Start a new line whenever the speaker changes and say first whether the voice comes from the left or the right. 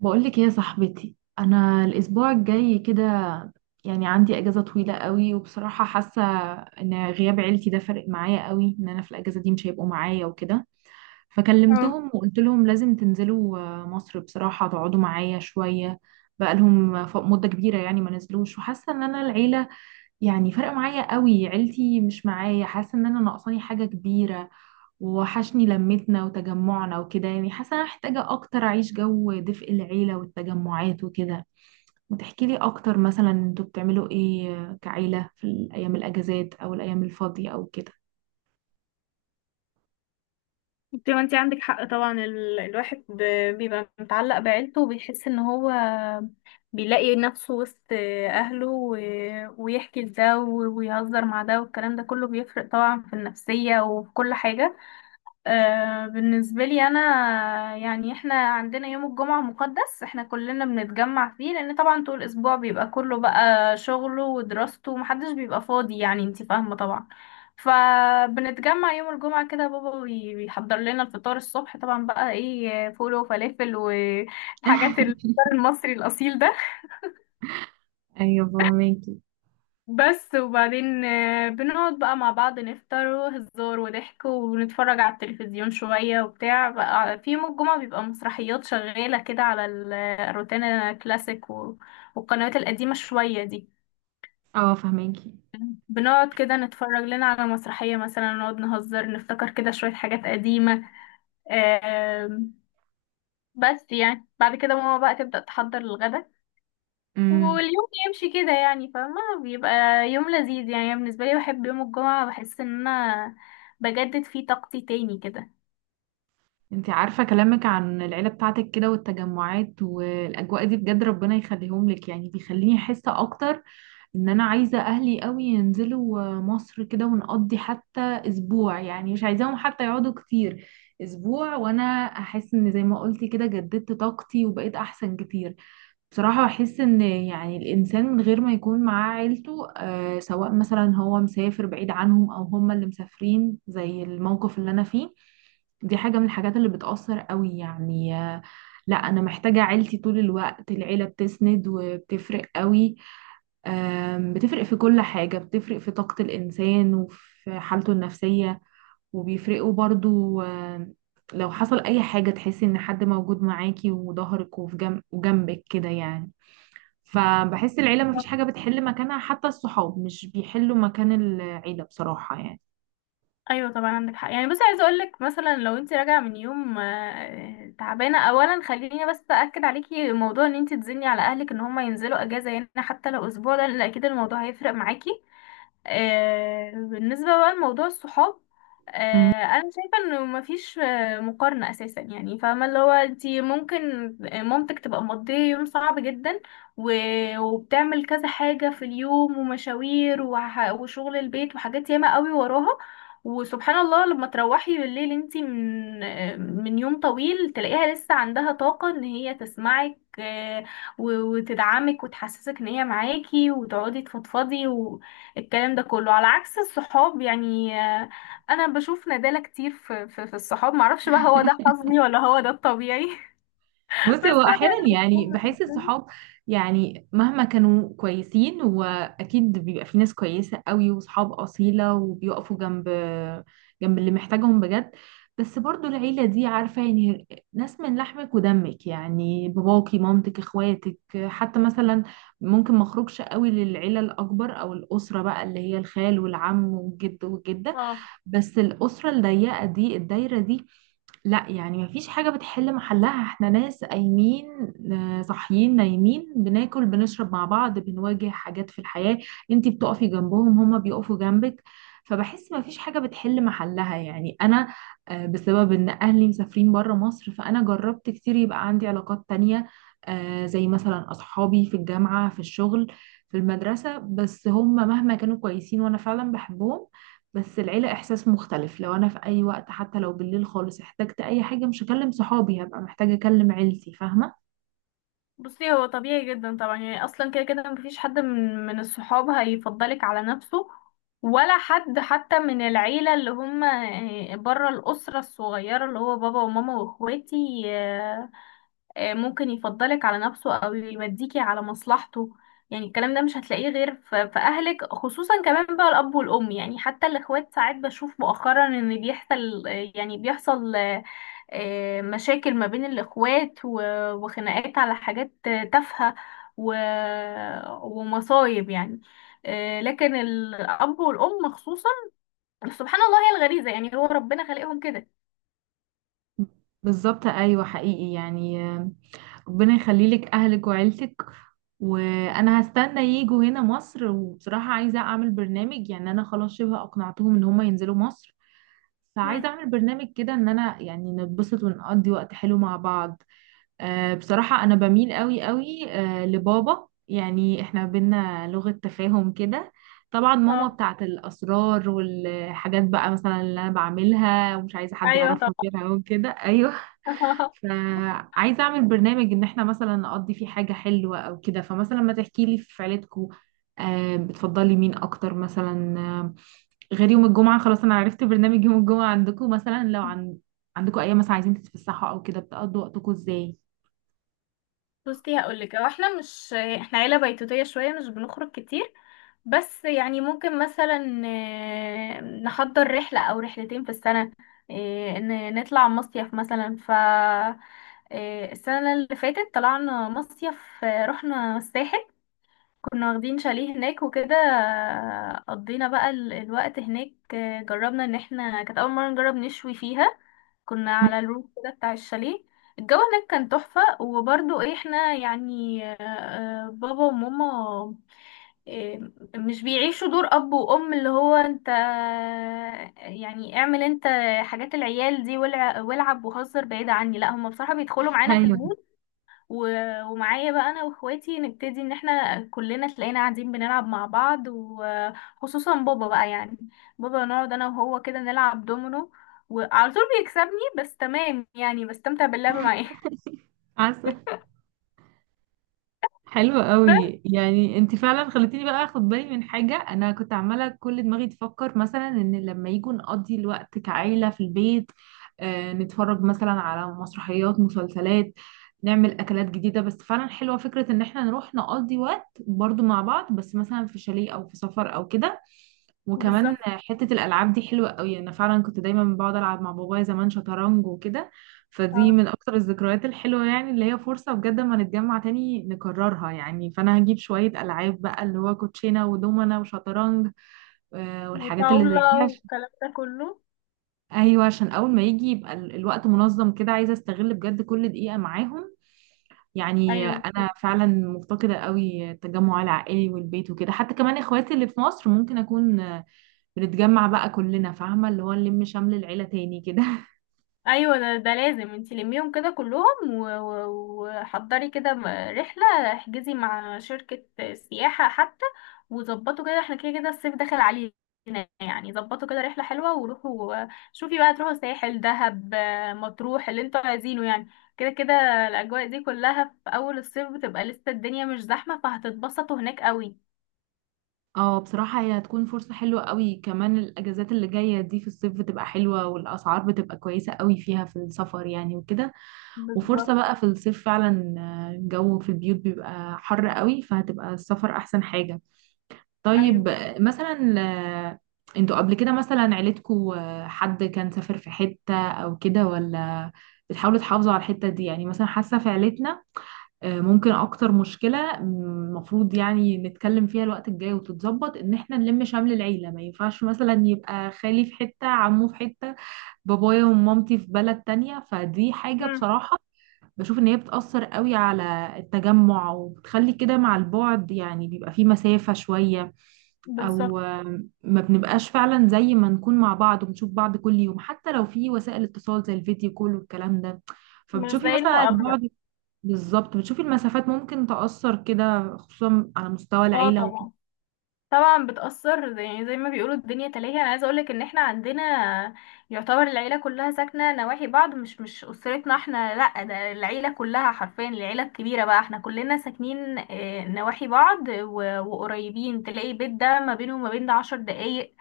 right: بقولك يا صاحبتي، انا الاسبوع الجاي كده يعني عندي اجازه طويله قوي. وبصراحه حاسه ان غياب عيلتي ده فرق معايا قوي، ان انا في الاجازه دي مش هيبقوا معايا وكده.
left: اه.
right: فكلمتهم وقلت لهم لازم تنزلوا مصر، بصراحه تقعدوا معايا شويه. بقالهم مده كبيره يعني ما نزلوش. وحاسه ان انا العيله يعني فرق معايا قوي، عيلتي مش معايا، حاسه ان انا ناقصاني حاجه كبيره، ووحشني لمتنا وتجمعنا وكده. يعني حاسة أنا محتاجة أكتر أعيش جو دفء العيلة والتجمعات وكده. ما تحكيلي أكتر، مثلا أنتوا بتعملوا إيه كعيلة في الأيام الأجازات أو الأيام الفاضية أو كده؟
left: انت ما انت عندك حق طبعا. الواحد بيبقى متعلق بعيلته وبيحس ان هو بيلاقي نفسه وسط اهله ويحكي لده ويهزر مع ده، والكلام ده كله بيفرق طبعا في النفسية وفي كل حاجة. بالنسبة لي أنا، يعني إحنا عندنا يوم الجمعة مقدس، إحنا كلنا بنتجمع فيه، لأن طبعا طول الأسبوع بيبقى كله بقى شغله ودراسته ومحدش بيبقى فاضي، يعني انتي فاهمة طبعا. فبنتجمع يوم الجمعة كده، بابا بيحضر لنا الفطار الصبح، طبعا بقى إيه، فول وفلافل والحاجات، الفطار المصري الأصيل ده.
right: أيوة فهماكي.
left: بس وبعدين بنقعد بقى مع بعض نفطر وهزار وضحك ونتفرج على التلفزيون شوية وبتاع، بقى في يوم الجمعة بيبقى مسرحيات شغالة كده على الروتانا كلاسيك والقنوات القديمة شوية دي.
right: أه فهماكي.
left: بنقعد كده نتفرج لنا على مسرحية مثلا، نقعد نهزر نفتكر كده شوية حاجات قديمة. آم، بس يعني بعد كده ماما بقى تبدأ تحضر الغدا،
right: امم.
left: واليوم يمشي كده، يعني فاهمة، بيبقى يوم لذيذ. يعني أنا بالنسبة لي بحب يوم الجمعة، بحس ان انا بجدد فيه طاقتي تاني كده.
right: انتي عارفة كلامك عن العيلة بتاعتك كده والتجمعات والأجواء دي، بجد ربنا يخليهم لك. يعني بيخليني أحس أكتر ان انا عايزة اهلي قوي ينزلوا مصر كده ونقضي حتى اسبوع. يعني مش عايزاهم حتى يقعدوا كتير، اسبوع وانا احس ان زي ما قلتي كده جددت طاقتي وبقيت احسن كتير. بصراحة احس ان يعني الانسان من غير ما يكون معاه عيلته سواء مثلا هو مسافر بعيد عنهم او هم اللي مسافرين زي الموقف اللي انا فيه، دي حاجة من الحاجات اللي بتأثر قوي يعني لا انا محتاجة عيلتي طول الوقت. العيلة بتسند وبتفرق قوي، بتفرق في كل حاجة، بتفرق في طاقة الإنسان وفي حالته النفسية، وبيفرقوا برضو. لو حصل أي حاجة تحسي إن حد موجود معاكي وظهرك وفي جنب وجنبك كده يعني. فبحس العيلة مفيش حاجة بتحل مكانها، حتى الصحاب مش بيحلوا مكان العيلة بصراحة يعني.
left: ايوه طبعا عندك حق. يعني بصي، عايزه اقول لك مثلا لو انت راجعه من يوم تعبانه، اولا خليني بس اكد عليكي موضوع ان انت تزني على اهلك ان هم ينزلوا اجازه، يعني حتى لو اسبوع، ده لان اكيد الموضوع هيفرق معاكي. بالنسبة بقى لموضوع الصحاب،
right: مم.
left: أنا شايفة إنه مفيش مقارنة أساسا. يعني فاهمة، اللي هو أنتي ممكن مامتك تبقى مقضية يوم صعب جدا وبتعمل كذا حاجة في اليوم، ومشاوير وشغل البيت وحاجات ياما قوي وراها، وسبحان الله لما تروحي بالليل انتي من يوم طويل تلاقيها لسه عندها طاقة ان هي تسمعك وتدعمك وتحسسك ان هي معاكي، وتقعدي تفضفضي. الكلام ده كله على عكس الصحاب، يعني انا بشوف ندالة كتير في الصحاب، معرفش بقى هو ده حظي ولا هو ده الطبيعي.
right: بصي هو
left: بس
right: احيانا
left: انا.
right: يعني بحس الصحاب يعني مهما كانوا كويسين، واكيد بيبقى في ناس كويسه قوي وصحاب اصيله وبيقفوا جنب اللي محتاجهم بجد. بس برضو العيله دي عارفه، يعني ناس من لحمك ودمك، يعني باباكي مامتك اخواتك. حتى مثلا ممكن ما اخرجش قوي للعيله الاكبر او الاسره بقى اللي هي الخال والعم والجد والجده،
left: اه.
right: بس الاسره الضيقه دي الدايره دي لا، يعني مفيش حاجة بتحل محلها. احنا ناس قايمين صاحيين نايمين، بناكل بنشرب مع بعض، بنواجه حاجات في الحياة، انتي بتقفي جنبهم هما بيقفوا جنبك. فبحس مفيش حاجة بتحل محلها، يعني انا بسبب ان اهلي مسافرين برا مصر فانا جربت كتير يبقى عندي علاقات تانية، زي مثلا اصحابي في الجامعة في الشغل في المدرسة. بس هم مهما كانوا كويسين وانا فعلا بحبهم، بس العيلة إحساس مختلف. لو أنا في أي وقت حتى لو بالليل خالص احتجت أي حاجة، مش هكلم صحابي، هبقى محتاجة أكلم عيلتي، فاهمة.
left: بصي هو طبيعي جدا طبعا، يعني اصلا كده كده مفيش حد من الصحاب هيفضلك على نفسه، ولا حد حتى من العيلة اللي هم بره الأسرة الصغيرة اللي هو بابا وماما واخواتي. آه، ممكن يفضلك على نفسه او يوديكي على مصلحته. يعني الكلام ده مش هتلاقيه غير في اهلك، خصوصا كمان بقى الاب والام. يعني حتى الاخوات ساعات بشوف مؤخرا ان بيحصل آه، يعني بيحصل مشاكل ما بين الاخوات وخناقات على حاجات تافهة و- ومصايب يعني. لكن الاب والام خصوصا سبحان الله، هي الغريزة، يعني هو ربنا خلقهم كده.
right: بالظبط، أيوة حقيقي يعني. ربنا يخليلك أهلك وعيلتك. وأنا هستنى ييجوا هنا مصر، وبصراحة عايزة أعمل برنامج. يعني أنا خلاص شبه أقنعتهم إن هما ينزلوا مصر، فعايزة
left: مم.
right: أعمل برنامج كده إن أنا يعني نتبسط ونقضي وقت حلو مع بعض. بصراحة أنا بميل قوي قوي لبابا، يعني إحنا بينا لغة تفاهم كده. طبعا ماما
left: اه.
right: بتاعت الأسرار والحاجات بقى مثلا اللي أنا بعملها ومش عايزة حد
left: ايوه.
right: يعرفها غيرها وكده. أيوه.
left: طبعا.
right: فعايزة أعمل برنامج إن إحنا مثلا نقضي فيه حاجة حلوة أو كده. فمثلا ما تحكي لي في عيلتكو، بتفضلي مين أكتر مثلا، غير يوم الجمعة خلاص أنا عرفت برنامج يوم الجمعة عندكو. مثلا لو عندكو أيام مثلا عايزين تتفسحوا أو كده، بتقضوا وقتكو إزاي؟
left: بصي هقولك، هو احنا مش احنا عيلة بيتوتية شوية، مش بنخرج كتير. بس يعني ممكن مثلا نحضر رحلة او رحلتين في السنة. نطلع مصيف مثلا، ف السنة اللي فاتت طلعنا مصيف. رحنا الساحل، كنا واخدين شاليه هناك وكده. قضينا بقى الوقت هناك. جربنا ان احنا كانت اول مرة نجرب نشوي فيها، كنا على الروف كده بتاع الشاليه. الجو هناك كان تحفة. وبرضو إيه، احنا يعني بابا وماما آه، مش بيعيشوا دور اب وام اللي هو انت يعني اعمل انت حاجات العيال دي والعب وهزر بعيد عني. لا، هم بصراحة بيدخلوا معانا في
right: ايوه
left: المود ومعايا بقى انا واخواتي نبتدي، ان احنا كلنا تلاقينا قاعدين بنلعب مع بعض، وخصوصا بابا بقى، يعني بابا نقعد انا وهو كده نلعب دومينو وعلى طول بيكسبني، بس تمام يعني بستمتع باللعب معاه.
right: عسل. حلو
left: بس.
right: قوي، يعني انت فعلا خلتيني بقى اخد بالي من حاجه. انا كنت عماله كل دماغي تفكر مثلا ان لما يجوا نقضي الوقت كعيله في البيت، نتفرج مثلا على مسرحيات مسلسلات، نعمل اكلات جديده. بس فعلا حلوه فكره ان احنا نروح نقضي وقت برضو مع بعض، بس مثلا في شاليه او في سفر او كده. وكمان
left: بالظبط.
right: حتة الألعاب دي حلوة قوي. أنا فعلا كنت دايما بقعد ألعب مع بابايا زمان شطرنج وكده، فدي
left: اه.
right: من أكتر الذكريات الحلوة يعني، اللي هي فرصة بجد، ما نتجمع تاني نكررها يعني. فأنا هجيب شوية ألعاب بقى اللي هو كوتشينة ودومنة وشطرنج والحاجات اللي زي دي،
left: وطاولة
right: عشان
left: والكلام ده كله.
right: أيوة عشان أول ما يجي يبقى الوقت منظم كده، عايزة أستغل بجد كل دقيقة معاهم. يعني
left: ايوه.
right: أنا فعلا مفتقدة قوي التجمع العائلي والبيت وكده، حتى كمان إخواتي اللي في مصر ممكن أكون بنتجمع بقى كلنا، فاهمة اللي هو نلم شمل العيلة تاني كده.
left: ايوه، ده لازم انتي لميهم كده كلهم وحضري كده رحله، احجزي مع شركه سياحه حتى، وظبطوا كده، احنا كده كده الصيف داخل علينا، يعني ظبطوا كده رحله حلوه وروحوا. شوفي بقى، تروحوا ساحل دهب مطروح اللي انتوا عايزينه يعني. كده كده الاجواء دي كلها في اول الصيف بتبقى لسه الدنيا مش زحمه، فهتتبسطوا هناك قوي.
right: اه بصراحة هي هتكون فرصة حلوة قوي. كمان الأجازات اللي جاية دي في الصيف بتبقى حلوة، والأسعار بتبقى كويسة قوي فيها في السفر يعني وكده. وفرصة
left: بالظبط.
right: بقى في الصيف فعلا، الجو في البيوت بيبقى حر قوي، فهتبقى السفر أحسن حاجة.
left: ايوه.
right: طيب مثلا آه، انتوا قبل كده مثلا عيلتكوا حد كان سافر في حتة أو كده، ولا بتحاولوا تحافظوا على الحتة دي؟ يعني مثلا حاسة في عيلتنا ممكن اكتر مشكلة المفروض يعني نتكلم فيها الوقت الجاي وتتظبط ان احنا نلم شمل العيلة. ما ينفعش مثلا يبقى خالي في حتة، عمه في حتة، بابايا ومامتي في بلد تانية، فدي حاجة
left: امم.
right: بصراحة بشوف ان هي بتأثر قوي على التجمع، وبتخلي كده مع البعد يعني بيبقى في مسافة شوية.
left: بالظبط.
right: او ما بنبقاش فعلا زي ما نكون مع بعض وبنشوف بعض كل يوم، حتى لو في وسائل اتصال زي الفيديو كول والكلام ده.
left: مش
right: فبتشوفي
left: زي
right: مثلا
left: المقابله.
right: البعد. بالظبط، بتشوفي المسافات ممكن تأثر كده خصوصا على مستوى
left: اه
right: العيلة وكده.
left: طبعا. طبعا بتأثر، يعني زي ما بيقولوا الدنيا تلاهي. انا عايزه اقولك ان احنا عندنا، يعتبر العيله كلها ساكنه نواحي بعض، مش اسرتنا احنا لا، ده العيله كلها حرفيا، العيله الكبيره بقى احنا كلنا ساكنين نواحي بعض وقريبين، تلاقي بيت ده ما بينه وما بين ده 10 دقايق.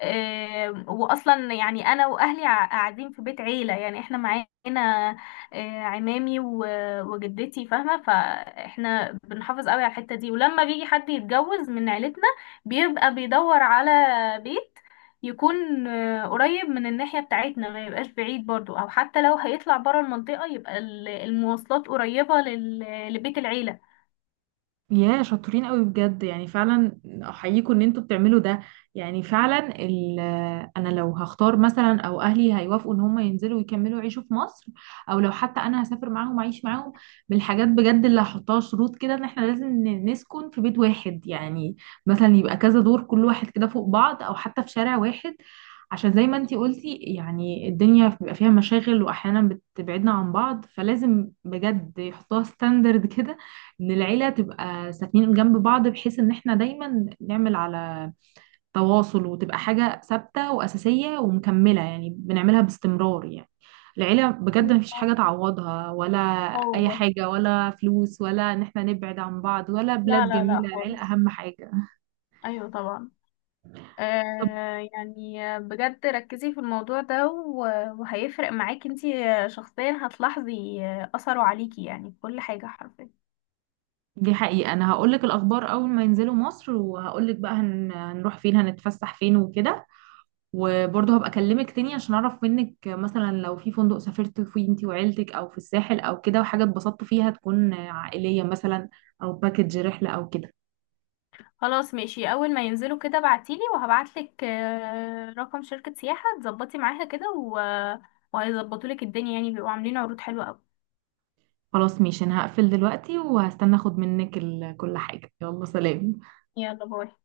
left: واصلا يعني انا واهلي قاعدين في بيت عيله، يعني احنا معانا عمامي وجدتي فاهمه. فاحنا بنحافظ قوي على الحته دي، ولما بيجي حد يتجوز من عيلتنا بيبقى بيدور على بيت يكون قريب من الناحية بتاعتنا، ما يبقاش بعيد، برضو، او حتى لو هيطلع برا المنطقة يبقى المواصلات قريبة لبيت العيلة.
right: يا شاطرين قوي، بجد يعني فعلا احييكم ان انتوا بتعملوا ده. يعني فعلا، انا لو هختار مثلا، او اهلي هيوافقوا ان هم ينزلوا ويكملوا يعيشوا في مصر، او لو حتى انا هسافر معاهم اعيش معاهم، من الحاجات بجد اللي هحطها شروط كده ان احنا لازم نسكن في بيت واحد يعني. مثلا يبقى كذا دور كل واحد كده فوق بعض، او حتى في شارع واحد، عشان زي ما انتي قلتي يعني الدنيا بيبقى فيها مشاغل واحيانا بتبعدنا عن بعض، فلازم بجد يحطوها ستاندرد كده، ان العيله تبقى ساكنين جنب بعض، بحيث ان احنا دايما نعمل على تواصل، وتبقى حاجه ثابته واساسيه ومكمله يعني بنعملها باستمرار يعني. العيله بجد
left: أيوة.
right: مفيش حاجه تعوضها، ولا
left: اه
right: اي
left: والله.
right: حاجه، ولا فلوس، ولا ان احنا نبعد عن بعض، ولا
left: لا
right: بلاد
left: لا لا
right: جميله، العيله
left: خالص.
right: اهم حاجه.
left: ايوه طبعا.
right: طب
left: يعني بجد ركزي في الموضوع ده وهيفرق معاكي انتي شخصيا، هتلاحظي اثره عليكي يعني في كل حاجة حرفيا.
right: دي حقيقه، انا هقولك الاخبار اول ما ينزلوا مصر، وهقولك بقى هنروح فين، هنتفسح فين وكده. وبرضه هبقى اكلمك تاني عشان اعرف منك، مثلا لو في فندق سافرت فيه انتي وعيلتك، او في الساحل او كده، وحاجه اتبسطتوا فيها تكون عائليه مثلا، او باكج رحله او كده.
left: خلاص ماشي، اول ما ينزلوا كده بعتيلي وهبعتلك رقم شركة سياحة تظبطي معاها كده وهيظبطولك الدنيا، يعني بيبقوا عاملين عروض حلوة قوي.
right: خلاص ماشي، انا هقفل دلوقتي وهستنى اخد منك كل حاجه. يلا سلام.
left: يلا باي.